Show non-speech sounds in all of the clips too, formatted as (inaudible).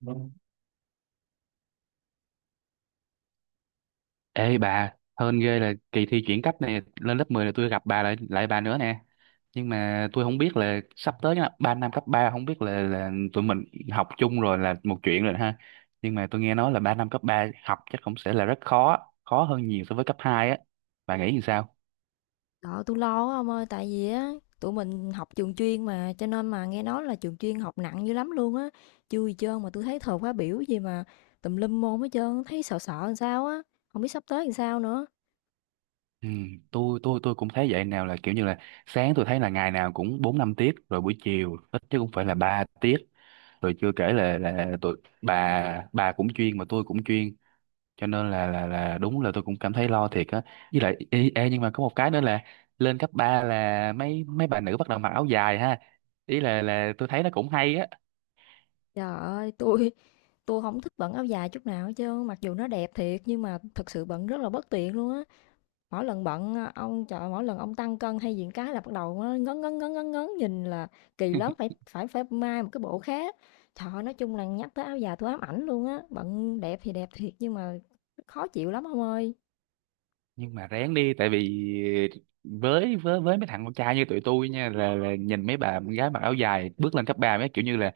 Vâng. Ê bà, hên ghê là kỳ thi chuyển cấp này lên lớp 10 là tôi gặp bà lại lại bà nữa nè. Nhưng mà tôi không biết là sắp tới nha, 3 năm cấp 3 không biết là tụi mình học chung rồi là một chuyện rồi ha. Nhưng mà tôi nghe nói là 3 năm cấp 3 học chắc cũng sẽ là rất khó, khó hơn nhiều so với cấp 2 á. Bà nghĩ như sao? Đó, tôi lo quá ông ơi, tại vì á tụi mình học trường chuyên mà cho nên mà nghe nói là trường chuyên học nặng dữ lắm luôn á. Chưa gì trơn mà tôi thấy thời khóa biểu gì mà tùm lum môn hết trơn, thấy sợ sợ làm sao á, không biết sắp tới làm sao nữa. Ừ, tôi cũng thấy vậy, nào là kiểu như là sáng tôi thấy là ngày nào cũng 4 5 tiết, rồi buổi chiều ít chứ cũng phải là 3 tiết, rồi chưa kể là tụi bà cũng chuyên mà tôi cũng chuyên, cho nên là đúng là tôi cũng cảm thấy lo thiệt á. Với lại ê, ê, nhưng mà có một cái nữa là lên cấp 3 là mấy mấy bà nữ bắt đầu mặc áo dài ha, ý là tôi thấy nó cũng hay á. Trời ơi, tôi không thích bận áo dài chút nào hết trơn, mặc dù nó đẹp thiệt nhưng mà thật sự bận rất là bất tiện luôn á. Mỗi lần bận, ông trời mỗi lần ông tăng cân hay diện cái là bắt đầu á ngấn, ngấn, ngấn, ngấn, ngấn, nhìn là kỳ lắm, phải phải phải mai một cái bộ khác. Trời ơi, nói chung là nhắc tới áo dài tôi ám ảnh luôn á, bận đẹp thì đẹp thiệt nhưng mà khó chịu lắm ông ơi. Nhưng mà ráng đi, tại vì với mấy thằng con trai như tụi tôi nha, là nhìn mấy bà gái mặc áo dài bước lên cấp 3 mấy kiểu như là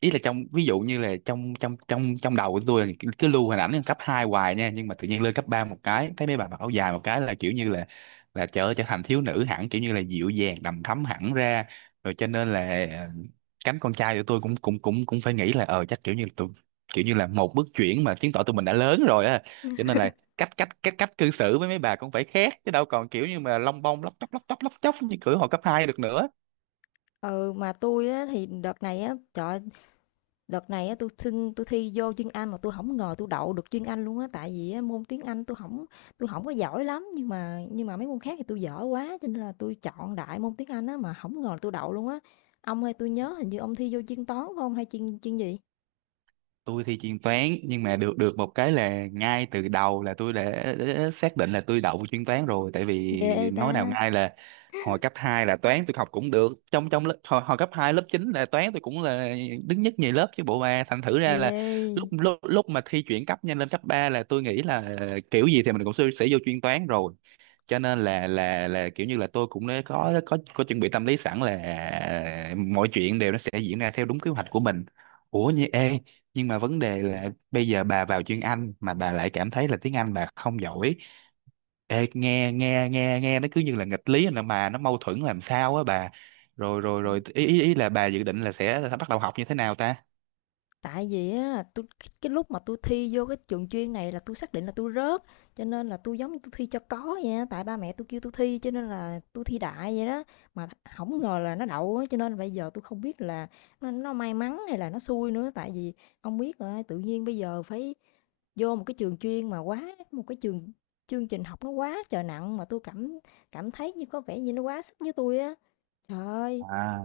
ý là trong, ví dụ như là trong trong trong trong đầu của tôi là cứ cứ lưu hình ảnh cấp 2 hoài nha, nhưng mà tự nhiên lên cấp 3 một cái thấy mấy bà mặc áo dài một cái là kiểu như là trở trở thành thiếu nữ hẳn, kiểu như là dịu dàng đầm thắm hẳn ra rồi. Cho nên là cánh con trai của tôi cũng cũng cũng cũng phải nghĩ là chắc kiểu như là tụi, kiểu như là một bước chuyển mà chứng tỏ tụi mình đã lớn rồi á, cho nên là cách cách cách cách cư xử với mấy bà cũng phải khác, chứ đâu còn kiểu như mà lông bông lóc chóc như kiểu hồi cấp 2 được nữa. Ừ, mà tôi á thì đợt này á, trời. Đợt này á, tui xin tui thi vô chuyên Anh mà tôi không ngờ tôi đậu được chuyên Anh luôn á, tại vì á, môn tiếng Anh tôi không có giỏi lắm, nhưng mà mấy môn khác thì tôi dở quá cho nên là tôi chọn đại môn tiếng Anh á mà không ngờ là tui đậu luôn á. Ông ơi, tôi nhớ hình như ông thi vô chuyên toán phải không hay chuyên chuyên gì? Tôi thì chuyên toán, nhưng mà được được một cái là ngay từ đầu là đã xác định là tôi đậu chuyên toán rồi. Tại vì Ghê ta, nói nào ngay là hồi cấp 2 là toán tôi học cũng được, trong trong lớp hồi cấp 2 lớp 9 là toán tôi cũng là đứng nhất nhì lớp chứ bộ ba, thành thử ra là lúc ghê. lúc lúc mà thi chuyển cấp nhanh lên cấp 3 là tôi nghĩ là kiểu gì thì mình sẽ vô chuyên toán rồi, cho nên là kiểu như là tôi cũng đã có chuẩn bị tâm lý sẵn là mọi chuyện đều nó sẽ diễn ra theo đúng kế hoạch của mình. Ủa như ê, nhưng mà vấn đề là bây giờ bà vào chuyên Anh mà bà lại cảm thấy là tiếng Anh bà không giỏi. Ê, nghe nghe nghe nghe nó cứ như là nghịch lý, là mà nó mâu thuẫn làm sao á bà. Rồi rồi rồi ý ý ý là bà dự định là sẽ bắt đầu học như thế nào ta? Tại vì á, tôi cái lúc mà tôi thi vô cái trường chuyên này là tôi xác định là tôi rớt, cho nên là tôi giống như tôi thi cho có vậy á, tại ba mẹ tôi kêu tôi thi cho nên là tôi thi đại vậy đó, mà không ngờ là nó đậu á, cho nên bây giờ tôi không biết là nó may mắn hay là nó xui nữa, tại vì ông biết rồi, tự nhiên bây giờ phải vô một cái trường chuyên mà quá một cái trường, chương trình học nó quá trời nặng mà tôi cảm cảm thấy như có vẻ như nó quá sức với tôi á. Trời ơi. À,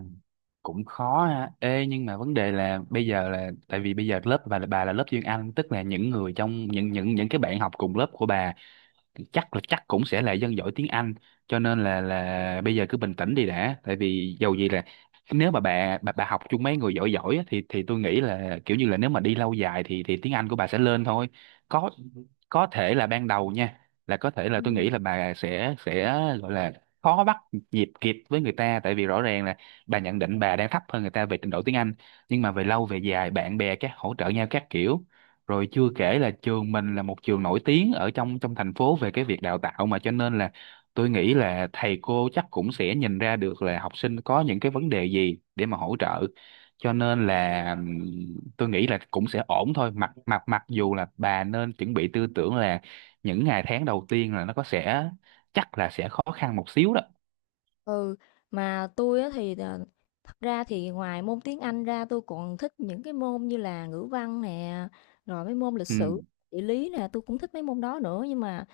cũng khó ha. Ê, nhưng mà vấn đề là bây giờ là tại vì bây giờ lớp bà là lớp chuyên Anh, tức là những người trong những cái bạn học cùng lớp của bà chắc là chắc cũng sẽ là dân giỏi tiếng Anh, cho nên là bây giờ cứ bình tĩnh đi đã, tại vì dầu gì là nếu mà bà học chung mấy người giỏi giỏi á, thì tôi nghĩ là kiểu như là nếu mà đi lâu dài thì tiếng Anh của bà sẽ lên thôi. có có thể là ban đầu nha, là có thể là tôi Ừ. nghĩ là bà sẽ gọi là khó bắt nhịp kịp với người ta, tại vì rõ ràng là bà nhận định bà đang thấp hơn người ta về trình độ tiếng Anh. Nhưng mà về lâu về dài bạn bè các hỗ trợ nhau các kiểu, rồi chưa kể là trường mình là một trường nổi tiếng ở trong trong thành phố về cái việc đào tạo mà, cho nên là tôi nghĩ là thầy cô chắc cũng sẽ nhìn ra được là học sinh có những cái vấn đề gì để mà hỗ trợ. Cho nên là tôi nghĩ là cũng sẽ ổn thôi, mặc mặc mặc dù là bà nên chuẩn bị tư tưởng là những ngày tháng đầu tiên là nó có sẽ chắc là sẽ khó khăn một xíu đó. Ừ, mà tôi á thì thật ra thì ngoài môn tiếng Anh ra tôi còn thích những cái môn như là ngữ văn nè, rồi mấy môn lịch sử, Ừ, địa lý nè, tôi cũng thích mấy môn đó nữa nhưng mà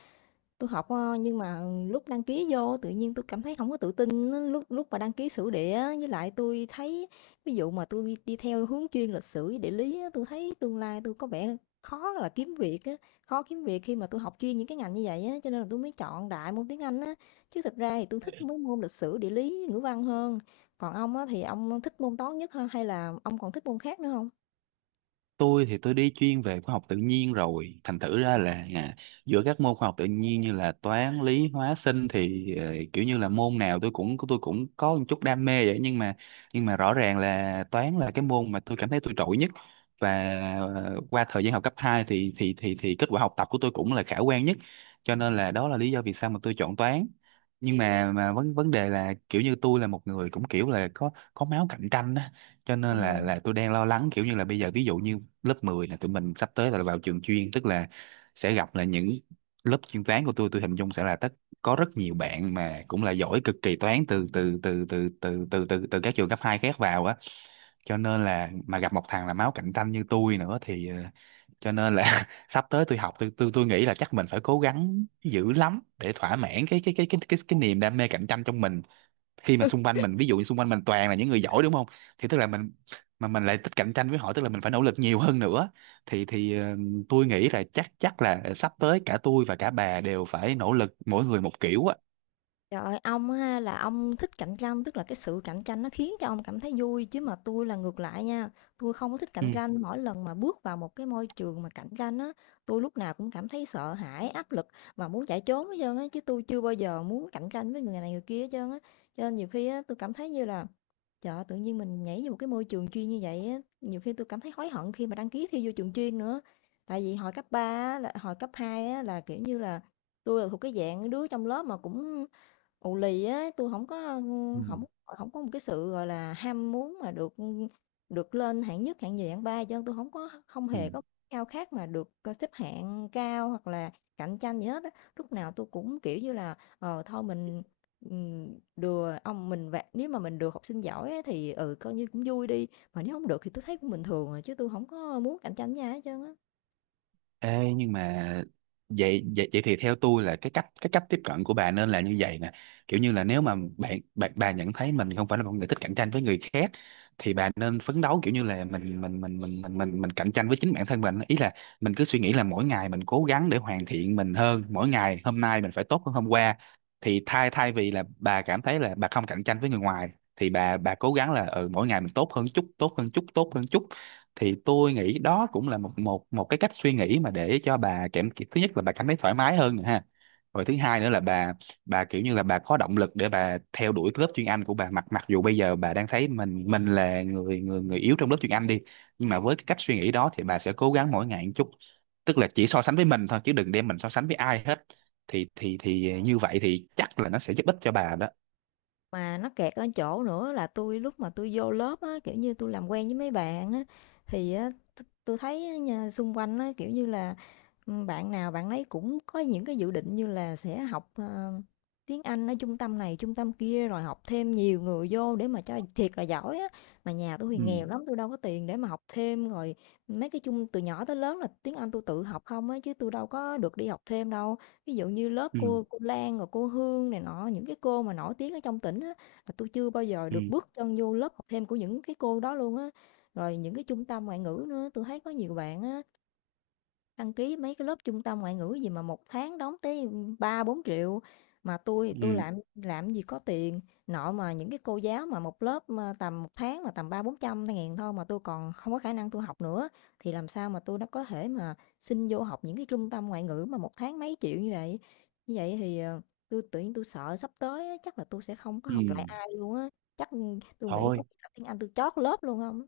tôi học nhưng mà lúc đăng ký vô tự nhiên tôi cảm thấy không có tự tin á, lúc lúc mà đăng ký sử địa á, với lại tôi thấy ví dụ mà tôi đi theo hướng chuyên lịch sử với địa lý á, tôi thấy tương lai tôi có vẻ khó là kiếm việc á, khó kiếm việc khi mà tôi học chuyên những cái ngành như vậy á, cho nên là tôi mới chọn đại môn tiếng Anh á. Chứ thực ra thì tôi thích mấy môn lịch sử, địa lý, ngữ văn hơn. Còn ông á, thì ông thích môn toán nhất ha, hay là ông còn thích môn khác nữa không? tôi thì tôi đi chuyên về khoa học tự nhiên rồi, thành thử ra là giữa các môn khoa học tự nhiên như là toán lý hóa sinh thì kiểu như là môn nào tôi cũng có một chút đam mê vậy, nhưng mà rõ ràng là toán là cái môn mà tôi cảm thấy tôi trội nhất. Và qua thời gian học cấp 2 thì kết quả học tập của tôi cũng là khả quan nhất, cho nên là đó là lý do vì sao mà tôi chọn toán. Nhưng mà vấn vấn đề là kiểu như tôi là một người cũng kiểu là có máu cạnh tranh á, cho Ờ. nên là tôi đang lo lắng kiểu như là bây giờ ví dụ như lớp 10 là tụi mình sắp tới là vào trường chuyên, tức là sẽ gặp là những lớp chuyên toán của tôi hình dung sẽ là tất có rất nhiều bạn mà cũng là giỏi cực kỳ toán từ từ từ từ từ từ từ từ các trường cấp 2 khác vào á, cho nên là mà gặp một thằng là máu cạnh tranh như tôi nữa thì cho nên là (laughs) sắp tới tôi học, tôi nghĩ là chắc mình phải cố gắng dữ lắm để thỏa mãn cái niềm đam mê cạnh tranh trong mình khi mà xung quanh mình, ví dụ như xung quanh mình toàn là những người giỏi đúng không, thì tức là mình, mà mình lại thích cạnh tranh với họ tức là mình phải nỗ lực nhiều hơn nữa. Thì tôi nghĩ là chắc chắc là sắp tới cả tôi và cả bà đều phải nỗ lực mỗi người một kiểu á. Trời ơi, ông á ha là ông thích cạnh tranh, tức là cái sự cạnh tranh nó khiến cho ông cảm thấy vui chứ mà tôi là ngược lại nha. Tôi không có thích Ừ. cạnh tranh, mỗi lần mà bước vào một cái môi trường mà cạnh tranh á, tôi lúc nào cũng cảm thấy sợ hãi, áp lực và muốn chạy trốn hết trơn á chứ tôi chưa bao giờ muốn cạnh tranh với người này người kia hết trơn á. Cho nên nhiều khi á tôi cảm thấy như là trời ơi, tự nhiên mình nhảy vô một cái môi trường chuyên như vậy á, nhiều khi tôi cảm thấy hối hận khi mà đăng ký thi vô trường chuyên nữa. Tại vì hồi cấp 3 á, là hồi cấp 2 á là kiểu như là tôi là thuộc cái dạng đứa trong lớp mà cũng ù lì á, tôi không có, Ừ. không không có một cái sự, gọi là, ham muốn mà được lên hạng nhất, hạng nhì, hạng ba cho nên tôi không Ừ. hề có khao khát mà được, xếp hạng cao hoặc là cạnh tranh gì hết á. Lúc nào tôi cũng, kiểu như là, thôi mình, ừm, đừa ông mình vẽ, nếu mà mình được học sinh giỏi á thì, coi như cũng vui đi, mà nếu không được thì tôi thấy cũng bình thường à, chứ tôi không có muốn cạnh tranh với ai hết trơn á. Ê, nhưng mà vậy, vậy thì theo tôi là cái cách tiếp cận của bà nên là như vậy nè, kiểu như là nếu mà bạn bạn bà nhận thấy mình không phải là một người thích cạnh tranh với người khác, thì bà nên phấn đấu kiểu như là mình cạnh tranh với chính bản thân mình. Ý là mình cứ suy nghĩ là mỗi ngày mình cố gắng để hoàn thiện mình hơn, mỗi ngày hôm nay mình phải tốt hơn hôm qua. Thì thay thay vì là bà cảm thấy là bà không cạnh tranh với người ngoài, thì bà cố gắng là ừ mỗi ngày mình tốt hơn chút, tốt hơn chút, tốt hơn chút, thì tôi nghĩ đó cũng là một một một cái cách suy nghĩ mà để cho bà cảm, thứ nhất là bà cảm thấy thoải mái hơn nè ha, rồi thứ hai nữa là bà kiểu như là bà có động lực để bà theo đuổi cái lớp chuyên Anh của bà, mặc mặc dù bây giờ bà đang thấy mình, là người người người yếu trong lớp chuyên Anh đi, nhưng mà với cái cách suy nghĩ đó thì bà sẽ cố gắng mỗi ngày một chút, tức là chỉ so sánh với mình thôi, chứ đừng đem mình so sánh với ai hết, thì như vậy thì chắc là nó sẽ giúp ích cho bà đó. Mà nó kẹt ở chỗ nữa là tôi lúc mà tôi vô lớp á, kiểu như tôi làm quen với mấy bạn á, thì á, tôi thấy á nha, xung quanh á, kiểu như là ừ, bạn nào bạn ấy cũng có những cái dự định như là sẽ học tiếng Anh ở trung tâm này, trung tâm kia rồi học thêm nhiều người vô để mà cho thiệt là giỏi á. Mà nhà tôi thì Ừ. nghèo lắm, tôi đâu có tiền để mà học thêm rồi mấy cái chung từ nhỏ tới lớn là tiếng Anh tôi tự học không á chứ tôi đâu có được đi học thêm đâu. Ví dụ như lớp ừ cô Lan rồi cô Hương này nọ, những cái cô mà nổi tiếng ở trong tỉnh á, là tôi chưa bao giờ ừ được bước chân vô lớp học thêm của những cái cô đó luôn á. Rồi những cái trung tâm ngoại ngữ nữa, tôi thấy có nhiều bạn á, đăng ký mấy cái lớp trung tâm ngoại ngữ gì mà một tháng đóng tới 3-4 triệu mà tôi ừ làm gì có tiền, nội mà những cái cô giáo mà một lớp, tầm một tháng mà tầm 3-400 ngàn thôi mà tôi còn không có khả năng tôi học nữa, thì làm sao mà tôi nó có thể mà xin vô học những cái trung tâm ngoại ngữ mà một tháng mấy triệu như vậy. Như vậy thì, tui tự nhiên tui sợ sắp tới á, chắc là tôi sẽ không có ừ học lại ai luôn á, chắc, tui nghĩ có Thôi. khi học tiếng Anh tui trót lớp luôn không.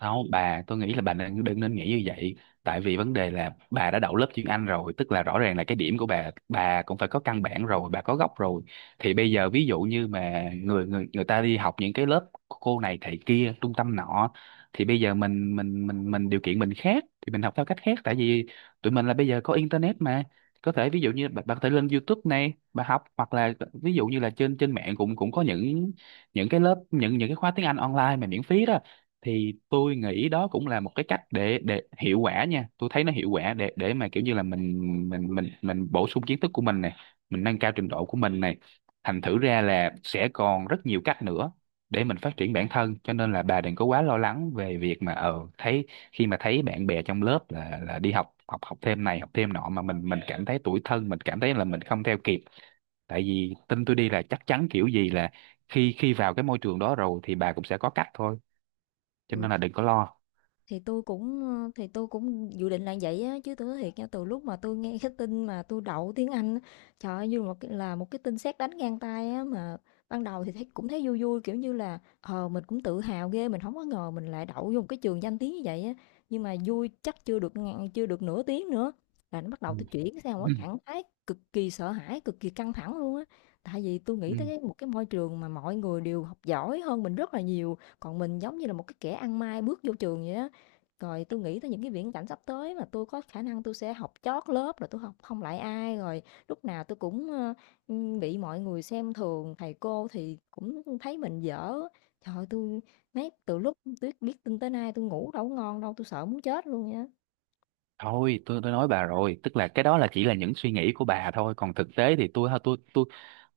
Không, bà, tôi nghĩ là bà đừng nên nghĩ như vậy. Tại vì vấn đề là bà đã đậu lớp chuyên Anh rồi, tức là rõ ràng là cái điểm của bà cũng phải có căn bản rồi, bà có gốc rồi. Thì bây giờ ví dụ như mà người người người ta đi học những cái lớp cô này thầy kia, trung tâm nọ, thì bây giờ mình điều kiện mình khác, thì mình học theo cách khác. Tại vì tụi mình là bây giờ có internet mà, có thể ví dụ như bà có thể lên YouTube này, bà học, hoặc là ví dụ như là trên trên mạng cũng cũng có những cái lớp, những cái khóa tiếng Anh online mà miễn phí đó, thì tôi nghĩ đó cũng là một cái cách để hiệu quả nha, tôi thấy nó hiệu quả để mà kiểu như là mình bổ sung kiến thức của mình này, mình nâng cao trình độ của mình này, thành thử ra là sẽ còn rất nhiều cách nữa để mình phát triển bản thân, cho nên là bà đừng có quá lo lắng về việc mà thấy khi mà thấy bạn bè trong lớp là đi học, học thêm này học thêm nọ, mà mình cảm thấy tủi thân, mình cảm thấy là mình không theo kịp. Tại vì tin tôi đi là chắc chắn kiểu gì là khi khi vào cái môi trường đó rồi thì bà cũng sẽ có cách thôi, cho Ừ. nên là đừng có lo. Thì tôi cũng dự định là vậy á, chứ tôi nói thiệt nha, từ lúc mà tôi nghe (laughs) cái tin mà tôi đậu tiếng Anh á, trời ơi, như một cái là một cái tin sét đánh ngang tai á, mà ban đầu thì thấy cũng thấy vui vui, kiểu như là, mình cũng tự hào ghê, mình không có ngờ mình lại đậu vô một cái trường danh tiếng như vậy á, nhưng mà vui chắc chưa được ngàn chưa được nửa tiếng nữa là nó bắt Ừ. đầu tôi chuyển sang một Ừ. cái trạng thái cực kỳ sợ hãi, cực kỳ căng thẳng luôn á. Tại vì tôi nghĩ tới Ừ. cái một cái môi trường mà mọi người đều học giỏi hơn mình rất là nhiều, còn mình giống như là một cái kẻ ăn may bước vô trường vậy á. Rồi tôi nghĩ tới những cái viễn cảnh sắp tới mà tôi có khả năng tôi sẽ học chót lớp, rồi tôi học không lại ai, rồi lúc nào tôi cũng, bị mọi người xem thường, thầy cô thì cũng thấy mình dở. Trời ơi, mấy từ lúc tui biết tin tới nay tôi ngủ đâu có ngon đâu, tôi sợ muốn chết luôn nha. Thôi tôi nói bà rồi, tức là cái đó là chỉ là những suy nghĩ của bà thôi, còn thực tế thì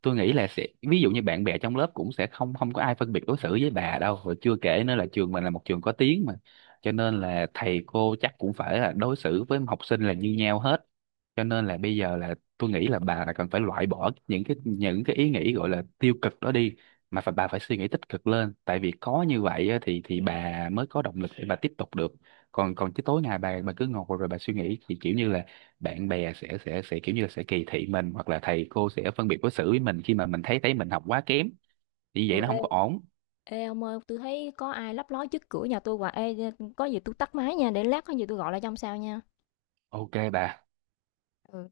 tôi nghĩ là sẽ ví dụ như bạn bè trong lớp cũng sẽ không không có ai phân biệt đối xử với bà đâu, rồi chưa kể nữa là trường mình là một trường có tiếng mà, cho nên là thầy cô chắc cũng phải là đối xử với học sinh là như nhau hết. Cho nên là bây giờ là tôi nghĩ là bà là cần phải loại bỏ những cái, ý nghĩ gọi là tiêu cực đó đi, mà phải bà phải suy nghĩ tích cực lên, tại vì có như vậy á, thì bà mới có động lực để bà tiếp tục được. Còn còn chứ tối ngày bà cứ ngồi rồi bà suy nghĩ, thì kiểu như là bạn bè sẽ kiểu như là sẽ kỳ thị mình, hoặc là thầy cô sẽ phân biệt đối xử với mình khi mà mình thấy thấy mình học quá kém, như vậy Ừ, nó ê, không có ổn. ê ông ơi, tôi thấy có ai lấp ló trước cửa nhà tôi hoài. Ê, có gì tôi tắt máy nha, để lát có gì tôi gọi lại trong sao nha. Ok bà. Ừ.